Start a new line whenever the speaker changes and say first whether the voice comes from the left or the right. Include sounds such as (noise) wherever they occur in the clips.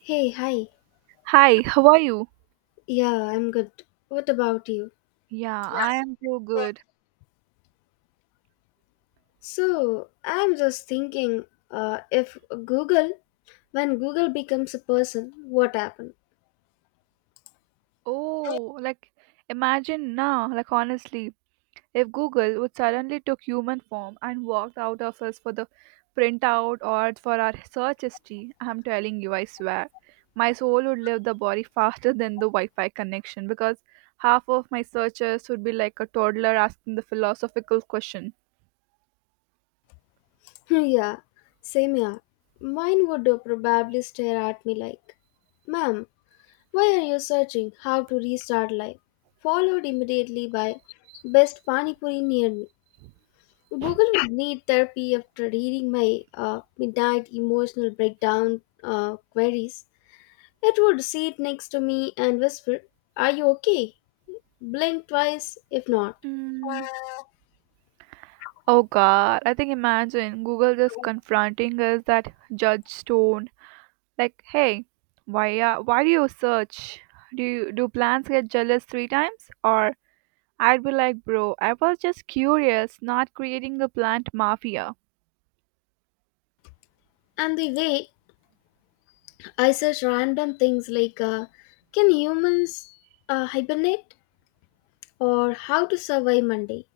left: Hey, hi.
right: Hi, how are you?
left: Yeah, I'm good. What about you?
right: Yeah, I am so good.
left: I'm just thinking if Google, when Google becomes a person, what happened?
right: Oh, like imagine now, like honestly, if Google would suddenly took human form and walked out of us for the printout or for our search history, I'm telling you, I swear, my soul would leave the body faster than the Wi-Fi connection because half of my searches would be like a toddler asking the philosophical question.
left: (laughs) yeah, same here. Mine would probably stare at me like, Ma'am, why are you searching how to restart life? Followed immediately by best pani puri near me. Google would need therapy after reading my midnight emotional breakdown queries. It would sit next to me and whisper, are you okay? Blink twice if not.
right: Mm. Oh God, I think imagine Google just confronting us that Judge Stone. Like, hey, why do you search? Do you, do plants get jealous three times? Or I'd be like, bro, I was just curious, not creating a plant mafia.
left: And the way I search random things like, can humans hibernate? Or how to survive Monday?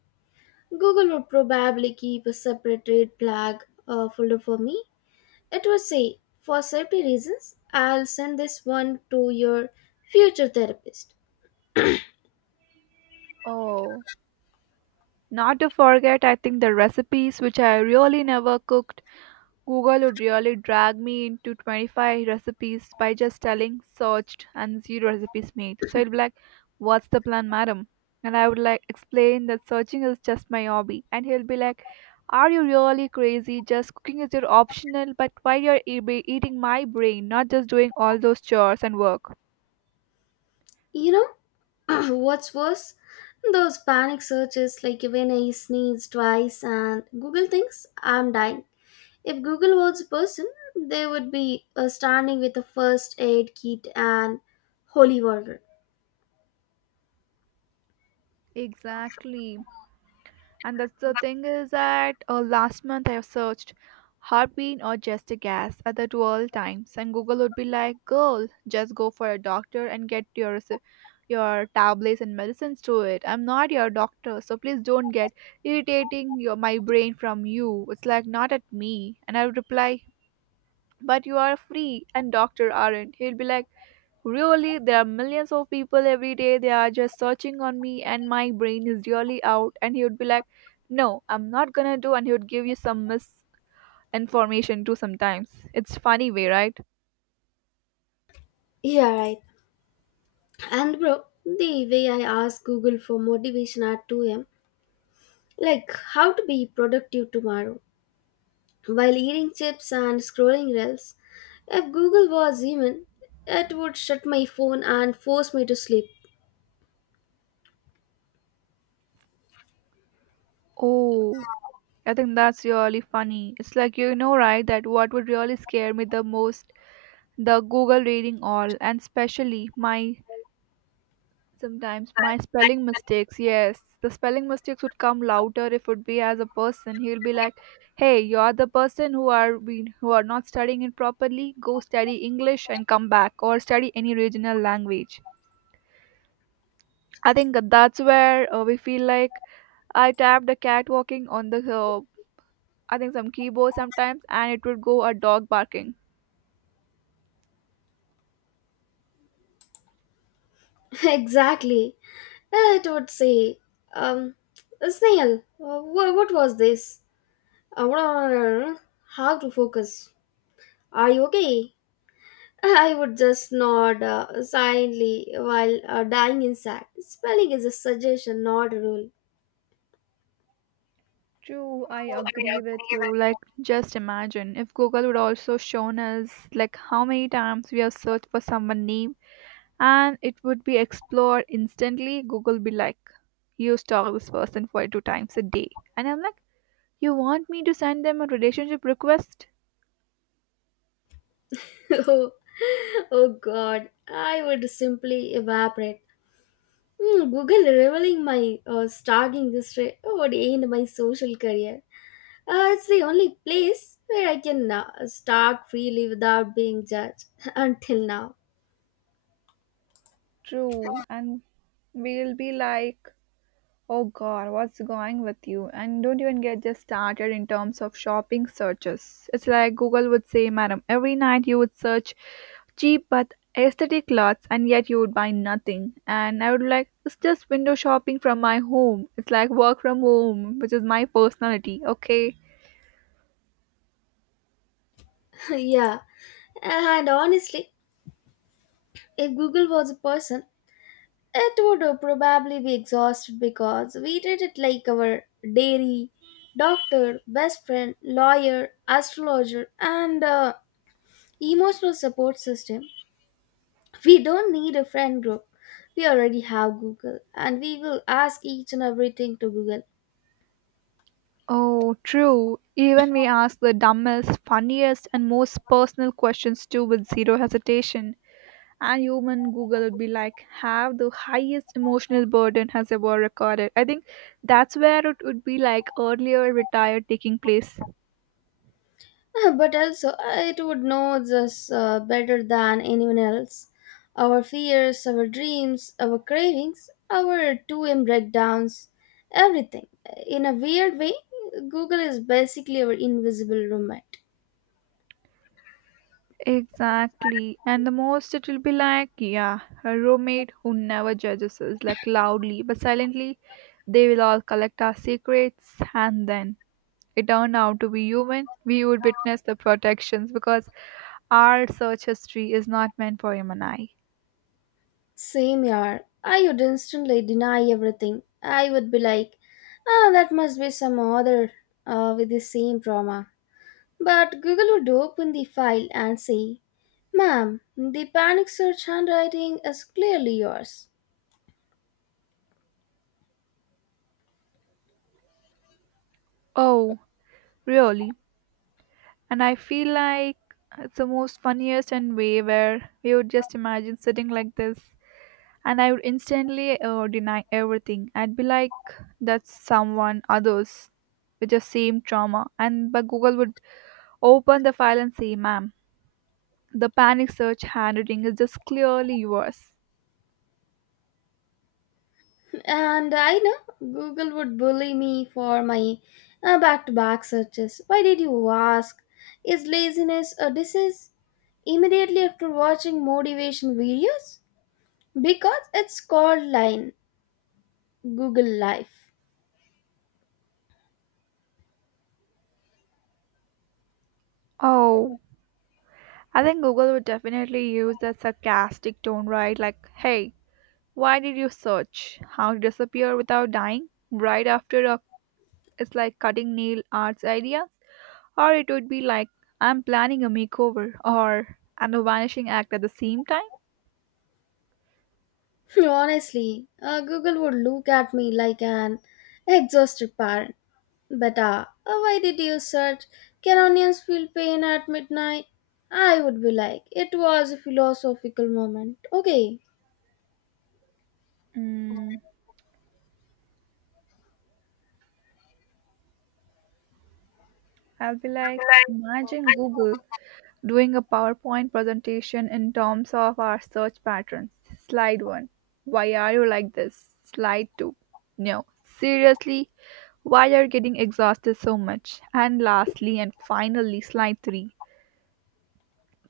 left: Google would probably keep a separate red flag folder for me. It would say, for safety reasons, I'll send this one to your future therapist.
right: Oh, not to forget, I think the recipes which I really never cooked, Google would really drag me into 25 recipes by just telling searched and zero recipes made. So it'd be like, what's the plan, madam? And I would like explain that searching is just my hobby. And he'll be like, are you really crazy? Just cooking is your optional, but why you're be eating my brain, not just doing all those chores and work.
left: You know, (clears throat) what's worse? Those panic searches, like when I sneeze twice and Google thinks I'm dying. If Google was a person, they would be standing with a first aid kit and holy water.
right: Exactly. And that's the thing is that last month I have searched heartbeat or just a gas at the 12 times, and Google would be like, "Girl, just go for a doctor and get your your tablets and medicines to it. I'm not your doctor, so please don't get irritating your my brain from you. It's like not at me." And I would reply, "But you are free, and doctor aren't." He'll be like, really, there are millions of people every day. They are just searching on me, and my brain is really out. And he would be like, no, I'm not gonna do. And he would give you some misinformation too sometimes. It's funny way, right?
left: Yeah, right. And bro, the way I ask Google for motivation at 2 a.m., like how to be productive tomorrow while eating chips and scrolling reels, if Google was human, it would shut my phone and force me to sleep.
right: Oh, I think that's really funny. It's like, you know, right, that what would really scare me the most, the Google rating all, and especially my sometimes my spelling mistakes, yes. The spelling mistakes would come louder if would be as a person. He'll be like, hey, you're the person who are been who are not studying it properly. Go study English and come back or study any regional language. I think that that's where we feel like I tapped a cat walking on the I think some keyboard sometimes and it would go a dog barking.
left: (laughs) Exactly. It would say, um, snail, what was this? Uh, How to focus? Are you okay? (laughs) I would just nod silently while dying inside. Spelling is a suggestion, not a rule.
right: True, I agree with you. Like, just imagine if Google would also shown us like how many times we have searched for someone name and it would be explored instantly. Google be like, you stalk this person 42 times a day. And I'm like, you want me to send them a relationship request?
left: (laughs) oh, oh God, I would simply evaporate. Hmm, Google revealing my starting history would end my social career. It's the only place where I can talk freely without being judged (laughs) until now.
right: True. And we'll be like, oh god, what's going with you? And don't even get just started in terms of shopping searches. It's like Google would say, madam, every night you would search cheap but aesthetic clothes and yet you would buy nothing. And I would like, it's just window shopping from my home. It's like work from home, which is my personality, okay?
left: (laughs) yeah, and honestly, if Google was a person, it would probably be exhausted because we treat it like our dairy, doctor, best friend, lawyer, astrologer, and emotional support system. We don't need a friend group. We already have Google, and we will ask each and everything to Google.
right: Oh, true. Even we ask the dumbest, funniest, and most personal questions too with zero hesitation. And human google would be like have the highest emotional burden has ever recorded. I think that's where it would be like earlier retired taking place.
left: (laughs) But also it would know us better than anyone else. Our fears, our dreams, our cravings, our 2M breakdowns, everything. In a weird way, Google is basically our invisible roommate.
right: Exactly, and the most it will be like yeah, a roommate who never judges us like loudly but silently. They will all collect our secrets, and then it turned out to be human we would witness the protections because our search history is not meant for human eye.
left: Same year, I would instantly deny everything. I would be like, ah, that must be some other with the same trauma. But Google would open the file and say, ma'am, the panic search handwriting is clearly yours.
right: Oh, really. And I feel like it's the most funniest and way where we would just imagine sitting like this and I would instantly deny everything. I'd be like, that's someone others with the same trauma, and but Google would open the file and say, ma'am, the panic search handwriting is just clearly yours.
left: And I know Google would bully me for my back to back searches. Why did you ask? Is laziness a disease? Immediately after watching motivation videos? Because it's called line Google Life.
right: Oh, I think Google would definitely use that sarcastic tone, right? Like, hey, why did you search how to disappear without dying right after a, it's like cutting nail art's idea, or it would be like I'm planning a makeover or and a vanishing act at the same time.
left: (laughs) Honestly, Google would look at me like an exhausted parent. Beta, why did you search? Can onions feel pain at midnight? I would be like, it was a philosophical moment. Okay.
right: Mm, I'll be like, imagine Google doing a PowerPoint presentation in terms of our search patterns. Slide one, why are you like this? Slide two, no, seriously, why are you getting exhausted so much? And lastly and finally, slide three,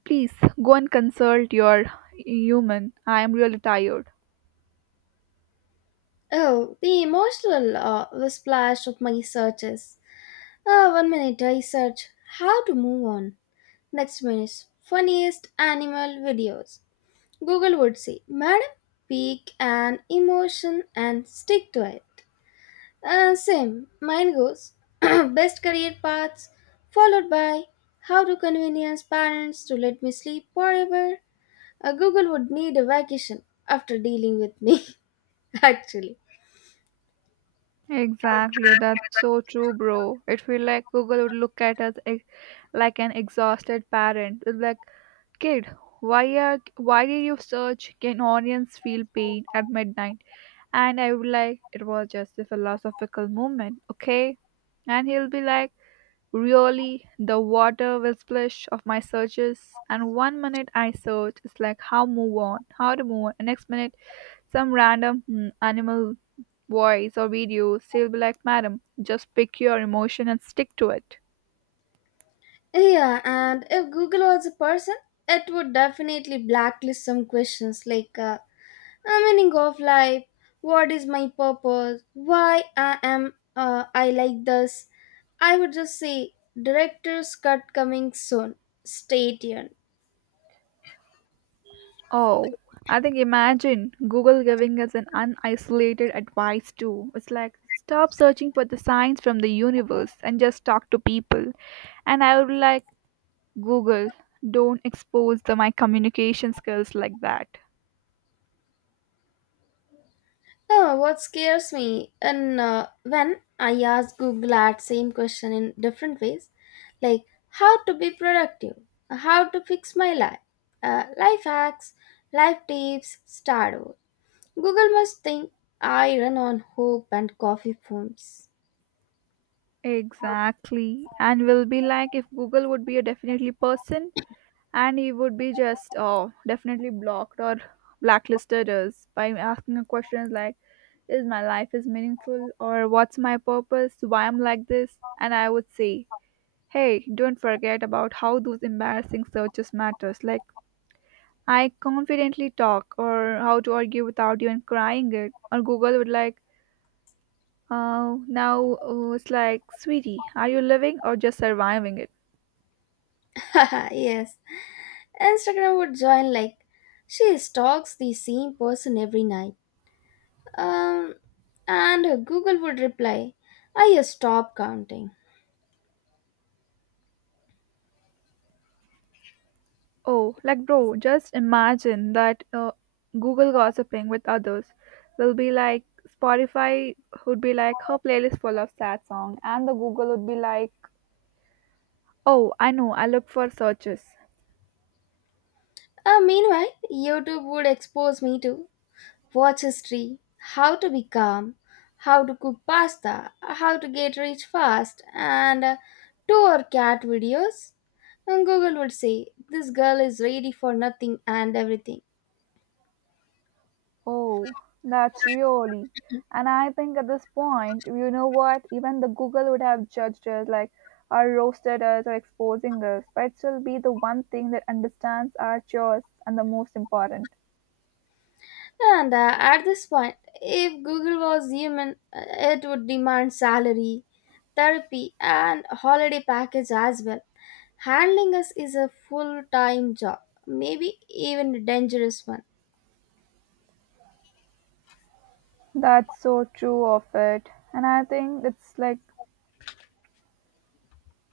right: please go and consult your human. I am really tired.
left: Oh, the emotional splash of my searches. One minute I search how to move on. Next minute, funniest animal videos. Google would say, madam, pick an emotion and stick to it. Same. Mine goes (clears throat) best career paths, followed by how to convince parents to let me sleep forever. Google would need a vacation after dealing with me, (laughs) actually.
right: Exactly, that's so true, bro. It feel like Google would look at us like an exhausted parent. It's like, kid, why did you search? Can onions feel pain at midnight? And I would like, it was just a philosophical moment, okay? And he'll be like, really, the water will splash of my searches. And 1 minute I search, it's like how to move on. And next minute, some random hmm, animal voice or video, she'll be like, madam, just pick your emotion and stick to it.
left: Yeah, and if Google was a person, it would definitely blacklist some questions like a meaning of life, what is my purpose, why I am I like this. I would just say director's cut coming soon. Stay tuned.
right: Oh, I think imagine Google giving us an unisolated advice too. It's like, stop searching for the signs from the universe and just talk to people. And I would be like, Google, don't expose the, my communication skills like that.
left: Oh, what scares me, and when I ask Google that same question in different ways, like how to be productive, how to fix my life, life hacks, life tips, start over. Google must think I run on hope and coffee foams.
right: Exactly. And we'll be like, if Google would be a definitely person, and he would be just oh definitely blocked or blacklisted us by asking a questions like is my life is meaningful or what's my purpose why I'm like this. And I would say, hey, don't forget about how those embarrassing searches matters, like I confidently talk or how to argue without even crying it, or Google would like, now it's like, sweetie, are you living or just surviving it?
left: (laughs) Yes, Instagram would join like she stalks the same person every night. Um, and Google would reply, I stopped counting.
right: Oh, like bro, just imagine that Google gossiping with others will be like Spotify would be like her playlist full of sad song, and the Google would be like, oh, I know, I look for searches.
left: Meanwhile, YouTube would expose me to watch history, how to be calm, how to cook pasta, how to get rich fast, and tour cat videos. And Google would say, this girl is ready for nothing and everything.
right: Oh, that's really. And I think at this point, you know what? Even the Google would have judged us, like, or roasted us, or exposing us. But it will be the one thing that understands our chores and the most important.
left: And at this point, if Google was human, it would demand salary, therapy, and holiday package as well. Handling us is a full time job, maybe even a dangerous one.
right: That's so true of it. And I think it's like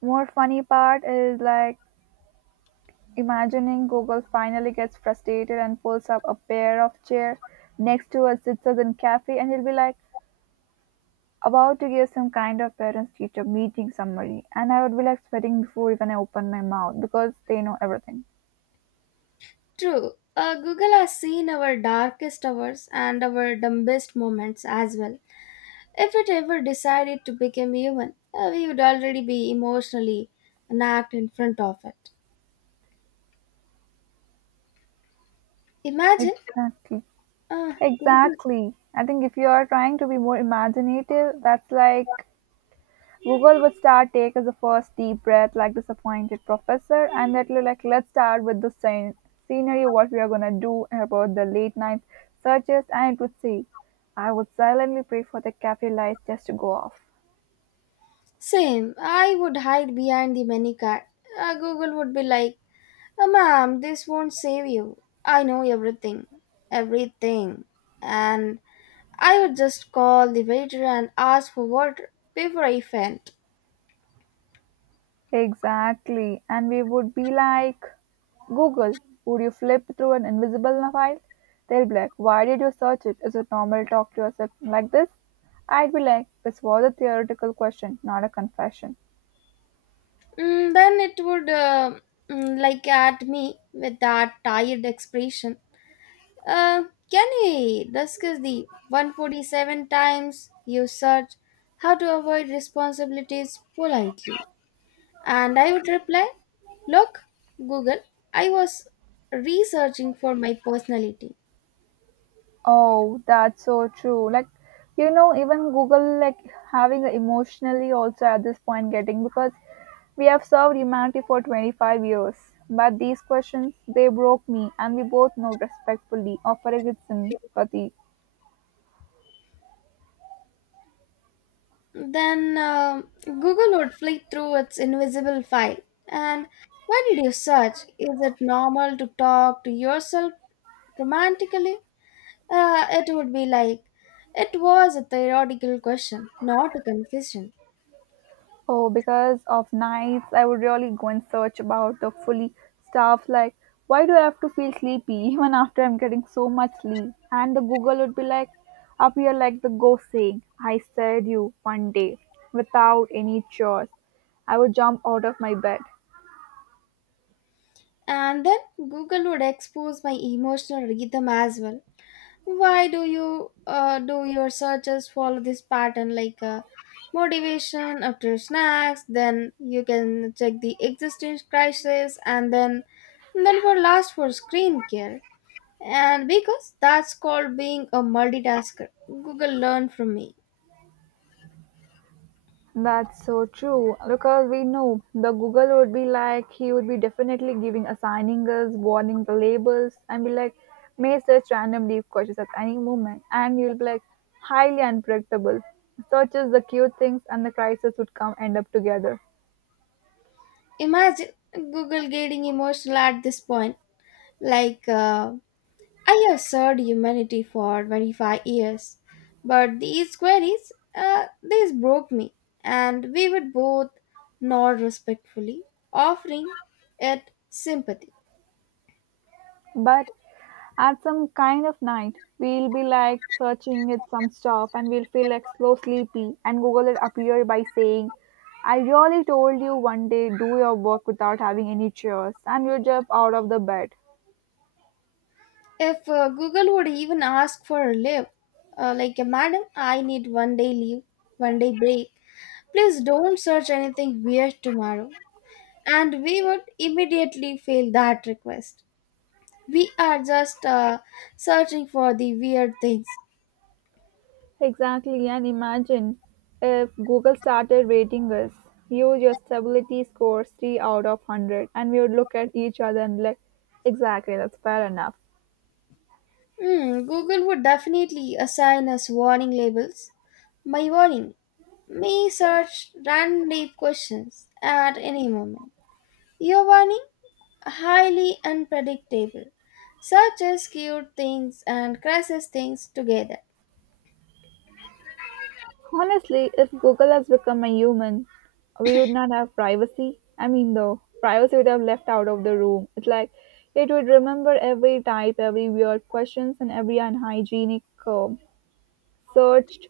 right: more funny part is like imagining Google finally gets frustrated and pulls up a pair of chair next to a citizen cafe and he'll be like about to give some kind of parents teacher meeting summary, and I would be like sweating before even I open my mouth because they know everything.
left: True. Google has seen our darkest hours and our dumbest moments as well. If it ever decided to become human, we would already be emotionally napped in front of it. Imagine,
right: Exactly.
left: uh, Google.
right: Exactly. I think if you are trying to be more imaginative, that's like Google would start take as a first deep breath like disappointed professor and that look like, let's start with the scenery what we are gonna do about the late night searches, and it would say I would silently pray for the cafe lights just to go off.
left: Same. I would hide behind the menu card. Google would be like, "Ma'am, this won't save you. I know everything, everything." And I would just call the waiter and ask for water before I faint.
right: Exactly. And we would be like, Google, would you flip through an invisible file? They'll be like, why did you search it? Is it normal to talk to yourself like this? I'd be like, this was a theoretical question, not a confession.
left: Mm, then it would like at me with that tired expression. Uh, can we discuss the 147 times you search how to avoid responsibilities politely? And I would reply, look, Google, I was researching for my personality.
right: Oh, that's so true. Like, you know, even Google, like, having a emotionally also at this point getting because we have served humanity for 25 years. But these questions, they broke me, and we both know respectfully, offering with sympathy.
left: Then Google would flick through its invisible file. And why did you search? Is it normal to talk to yourself romantically? It would be like, it was a theoretical question, not a confession.
right: Oh, because of nights, I would really go and search about the fully stuff. Like, why do I have to feel sleepy (laughs) even after I'm getting so much sleep? And the Google would be like, up here, like the ghost saying, I said you one day without any chores. I would jump out of my bed.
left: And then Google would expose my emotional rhythm as well. Why do you do your searches follow this pattern like motivation after snacks, then you can check the existence crisis, and then for last for screen care? And because that's called being a multitasker, Google learned from me.
right: That's so true because we know the Google would be like he would be definitely giving assigning us warning the labels and be like may search random deep questions at any moment and you'll be like highly unpredictable. Searches the cute things and the crisis would come end up together.
left: Imagine Google getting emotional at this point, like I have served humanity for 25 years, but these queries, these broke me, and we would both nod respectfully, offering it sympathy.
right: But at some kind of night, we'll be like searching it some stuff and we'll feel like so sleepy, and Google will appear by saying, I really told you one day do your work without having any chores, and you jump out of the bed.
left: If Google would even ask for a leave, like, madam, I need one day leave, one day break, please don't search anything weird tomorrow. And we would immediately fail that request. We are just searching for the weird things.
right: Exactly, and imagine if Google started rating us. You, your stability scores 3 out of 100, and we would look at each other and like, exactly, that's fair enough.
left: Hmm, Google would definitely assign us warning labels. My warning, may search random deep questions at any moment. Your warning, highly unpredictable. Searches cute things and crashes things together.
right: Honestly, if Google has become a human, we would not have privacy. I mean, though, privacy would have left out of the room. It's like it would remember every type, every weird questions, and every unhygienic searched.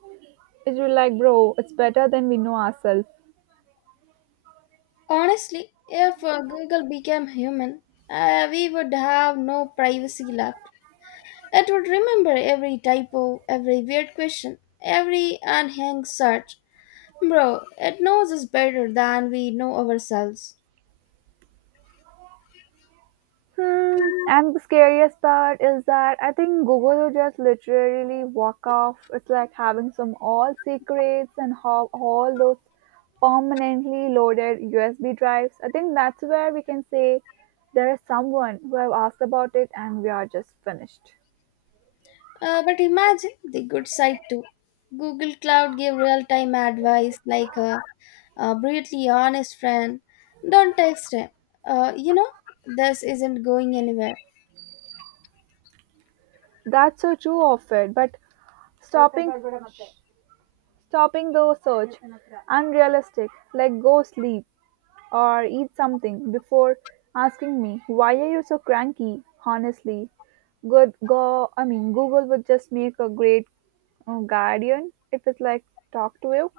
right: It would like, bro, it's better than we know ourselves.
left: Honestly, if Google became human, we would have no privacy left. It would remember every typo, every weird question, every unhinged search. Bro, it knows us better than we know ourselves.
right: And the scariest part is that I think Google will just literally walk off. It's like having some all secrets and how all those permanently loaded USB drives. I think that's where we can say there is someone who have asked about it and we are just finished.
left: But imagine the good side too. Google Cloud gave real time advice like a brutally honest friend. Don't text him. You know, this isn't going anywhere.
right: That's so true of it, but stopping stopping the search unrealistic. Like go sleep, or eat something before asking me why are you so cranky honestly good go, google would just make a great guardian if it's like talk to you.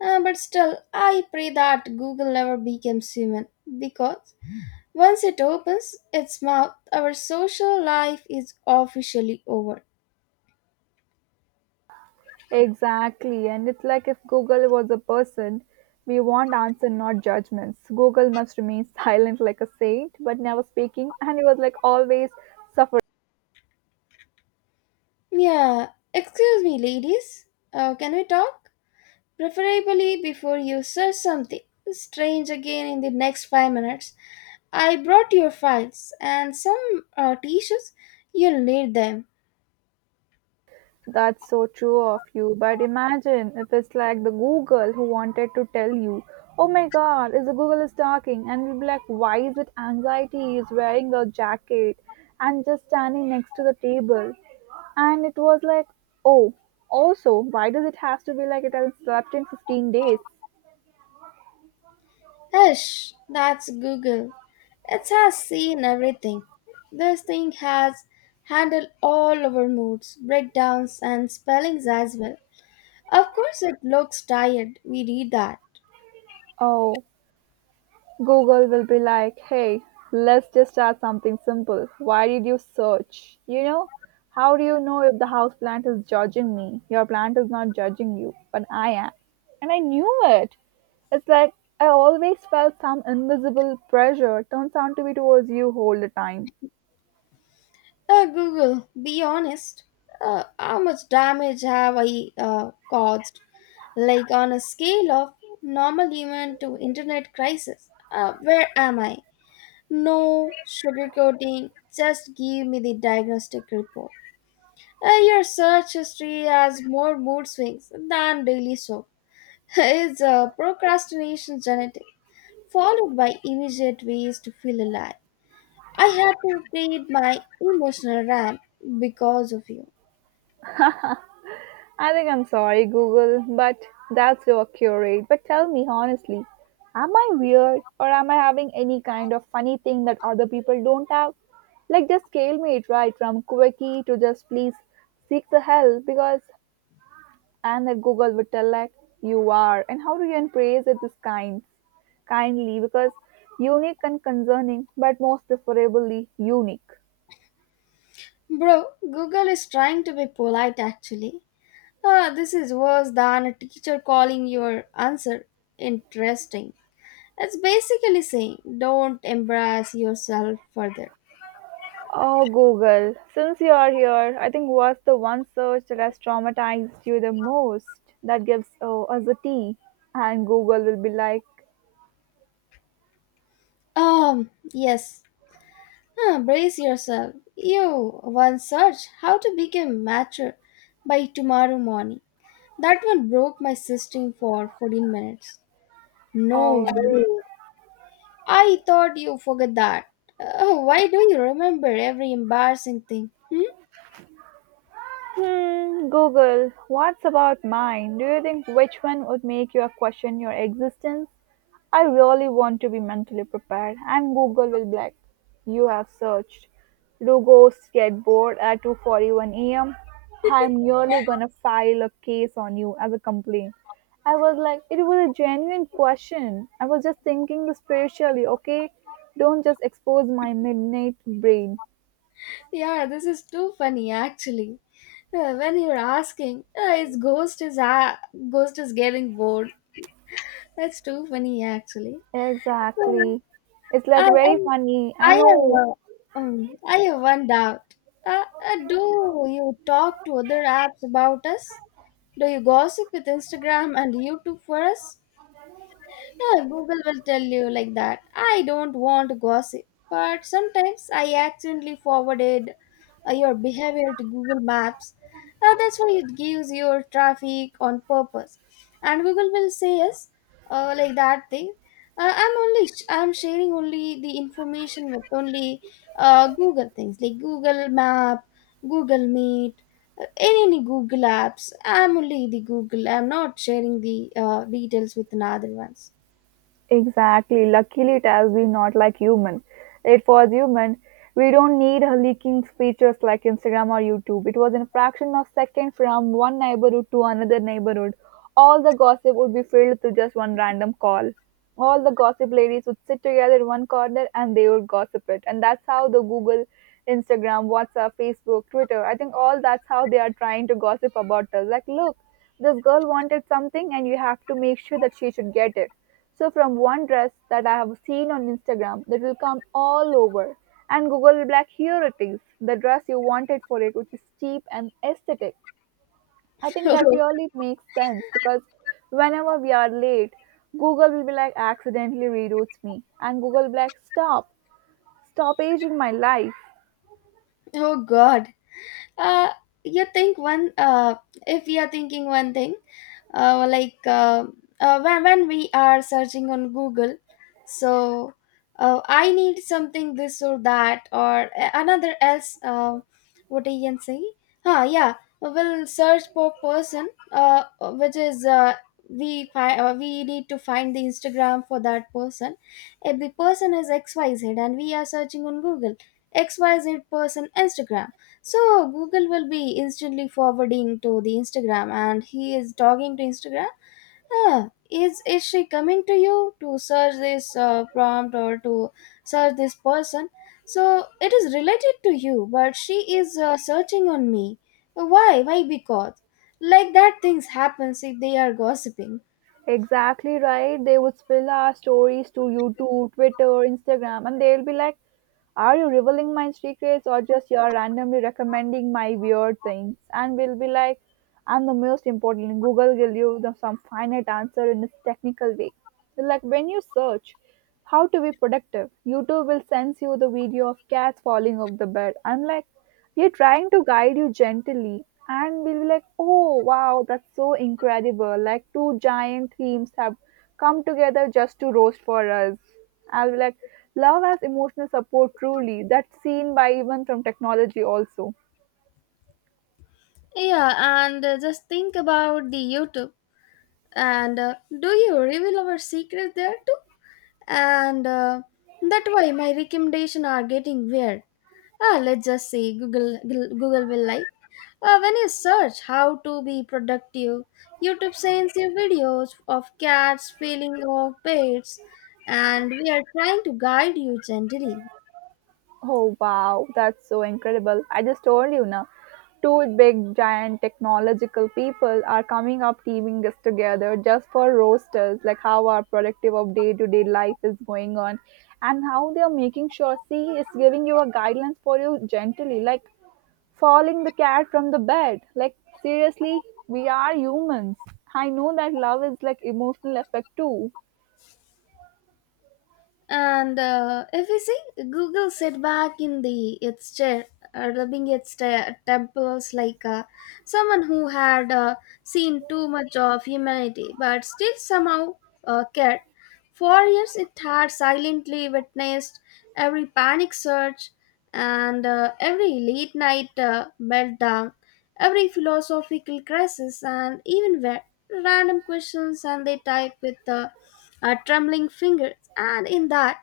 left: But still, I pray that Google never becomes human, because once it opens its mouth, our social life is officially over.
right: Exactly, and it's like if google was a person we want answer not judgments google must remain (laughs) silent like a saint but never speaking and he was like always suffering.
left: Yeah, excuse me, ladies. Can we talk? Preferably before you search something strange again in the next 5 minutes. I brought your files and some tissues. You'll need them.
right: That's so true of you. But imagine if it's like the Google who wanted to tell you, oh my god, is the Google is talking, and we'll be like, why is it anxiety is wearing a jacket and just standing next to the table? And it was like, oh, also, why does it have to be like it hasn't slept in 15 days?
left: Hush, that's Google. It has seen everything. This thing has handled all our moods, breakdowns, and spellings as well. Of course, it looks tired. We read that.
right: Oh, Google will be like, hey, let's just start something simple. Why did you search? How do you know if the house plant is judging me? Your plant is not judging you, but I am. And I knew it. It's like I always felt some invisible pressure turns out to be towards you all the time.
left: Google, be honest. How much damage have I caused? Like on a scale of normal human to internet crisis, where am I? No sugarcoating, just give me the diagnostic report. Your search history has more mood swings than daily soap. (laughs) It's procrastination genetic, followed by immediate ways to feel alive. I had to feed my emotional RAM because of you.
right: I think I'm sorry, Google, but that's your curate. But tell me honestly, am I weird or am I having any kind of funny thing that other people don't have? Like, just scale me it right from quirky to just please seek the help because, and that Google would tell, like, you are. And how do you embrace it this kind? Kindly, because unique and concerning, but most preferably unique.
left: Bro, Google is trying to be polite actually. Ah, this is worse than a teacher calling your answer interesting. It's basically saying don't embarrass yourself further.
right: Oh, Google, since you're here, I think what's the one search that has traumatized you the most that gives oh, us a T? And Google will be like,
left: Yes. Ah, brace yourself. You once search how to become mature by tomorrow morning. That one broke my system for 14 minutes. No,
right: oh.
left: bro. I thought you forgot that. Why do you remember every embarrassing thing? Hmm.
right: Google, what's about mine? Do you think which one would make you question your existence? I really want to be mentally prepared, and Google will be like, you have searched. Do ghosts get bored at 2:41 a.m.? I'm nearly gonna file a case on you as a complaint. I was like, it was a genuine question. I was just thinking the spiritually, okay? Don't just expose my midnight brain.
left: Yeah, this is too funny actually. When you're asking, his ghost is getting bored. That's too funny actually. So,
right: Exactly. It's like
left: I
right: very
left: I,
right: funny. I
left: I
right: know.
left: have I have one doubt. Uh, do you talk to other apps about us? Do you gossip with Instagram and YouTube for us? Yeah, Google will tell you like that. I don't want to gossip, but sometimes I accidentally forwarded your behavior to Google Maps. That's why it gives your traffic on purpose, and Google will say yes, like that thing. I'm sharing only the information with only Google things like Google Map, Google Meet, any Google apps. I'm only the Google. I'm not sharing the details with another ones.
right: Exactly. Luckily, it has been not like human. It was human. We don't need a leaking features like Instagram or YouTube. It was in a fraction of second from one neighborhood to another neighborhood. All the gossip would be filled to just one random call. All the gossip ladies would sit together in one corner and they would gossip it. And that's how the Google, Instagram, WhatsApp, Facebook, Twitter, I think all that's how they are trying to gossip about us. Like, look, this girl wanted something and you have to make sure that she should get it so from one dress that I have seen on Instagram that will come all over and Google will be like, here it is, the dress you wanted for it, which is cheap and aesthetic. I
left: (laughs)
right: think that
left: oh,
right: really makes sense because whenever we are late, Google will be like accidentally reroutes me and Google will be like, stop, stop aging my life.
left: oh God. Uh, you think one if we are thinking one thing uh, like uh, when we are searching on Google, so I need something this or that or another else, what I can say, yeah, we'll search for person which is we need to find the Instagram for that person. If the person is XYZ and we are searching on Google XYZ person Instagram, so Google will be instantly forwarding to the Instagram, and he is talking to Instagram. Ah, is she coming to you to search this prompt or to search this person? So it is related to you, but she is searching on me. Why? Why? Because like that things happens if they are gossiping.
right: Exactly right. They would spill our stories to YouTube, Twitter, Instagram, and they'll be like, are you revealing my secrets or just you're randomly recommending my weird things? And we'll be like, and the most important, Google will give you the, some finite answer in a technical way. Like when you search, how to be productive? YouTube will sends you the video of cats falling off the bed. I'm like, we're trying to guide you gently. And we'll be like, oh wow, that's so incredible. Like two giant themes have come together just to roast for us. I'll be like, love as emotional support truly. That's seen by even from technology also.
left: Yeah, and just think about the YouTube. And do you reveal our secret there too? And that way my recommendation are getting weird. Ah, let's just say Google will like. When you search how to be productive, YouTube sends you videos of cats feeling of pets, and we are trying to guide you gently.
right: Oh wow, that's so incredible. I just told you now. Two big giant technological people are coming up teaming us together just for roasters, like how our productive of day to day life is going on and how they are making sure see is giving you a guidelines for you gently, like falling the cat from the bed. Like seriously, we are humans. I know that love is like emotional effect too.
left: And if we see, Google sat back in the its chair, rubbing its temples like someone who had seen too much of humanity, but still somehow cared. For years, it had silently witnessed every panic surge and every late night meltdown, every philosophical crisis, and even where random questions and they type with a trembling finger. And in that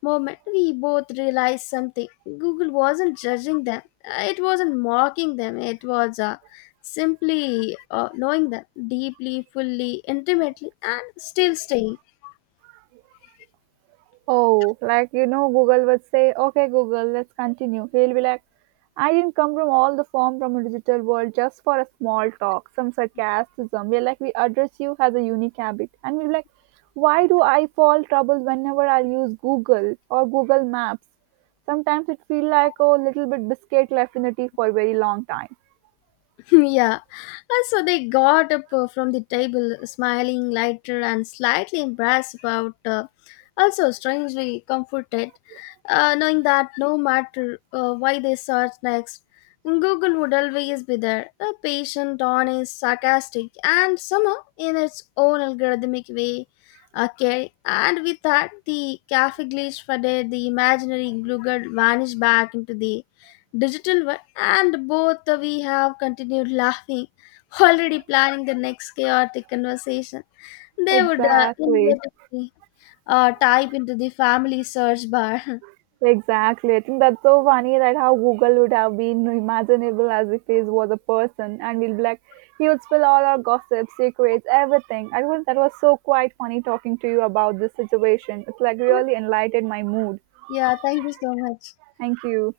left: moment, we both realized something. Google wasn't judging them, it wasn't mocking them, it was simply knowing them deeply, fully, intimately, and still staying.
right: Oh, Google would say, "Okay, Google, let's continue." He'll be like, "I didn't come from all the form from a digital world just for a small talk, some sarcasm." We're like, we address you as a unique habit, and we're like, "Why do I fall trouble whenever I use Google or Google Maps?" Sometimes it feel like oh, little bit biscuit left in the tea for a very long time.
left: (laughs) yeah. And so they got up from the table, smiling, lighter, and slightly embarrassed about, also strangely comforted, knowing that no matter why they searched next, Google would always be there, patient, honest, sarcastic, and somehow in its own algorithmic way. Okay, and with that, the cafe glitch faded, the imaginary Google vanished back into the digital one, and both we have continued laughing, already planning the next chaotic conversation they would
right: Exactly.
left: inevitably type into the family search bar.
right: Exactly. I think that's so funny that how Google would have been imaginable as if he was a person and we'll be like, he would spill all our gossip, secrets, everything. I was that was so quite funny talking to you about this situation. It's like
left: (laughs)
right: really enlightened my mood.
left: yeah, thank you so much.
right: Thank you.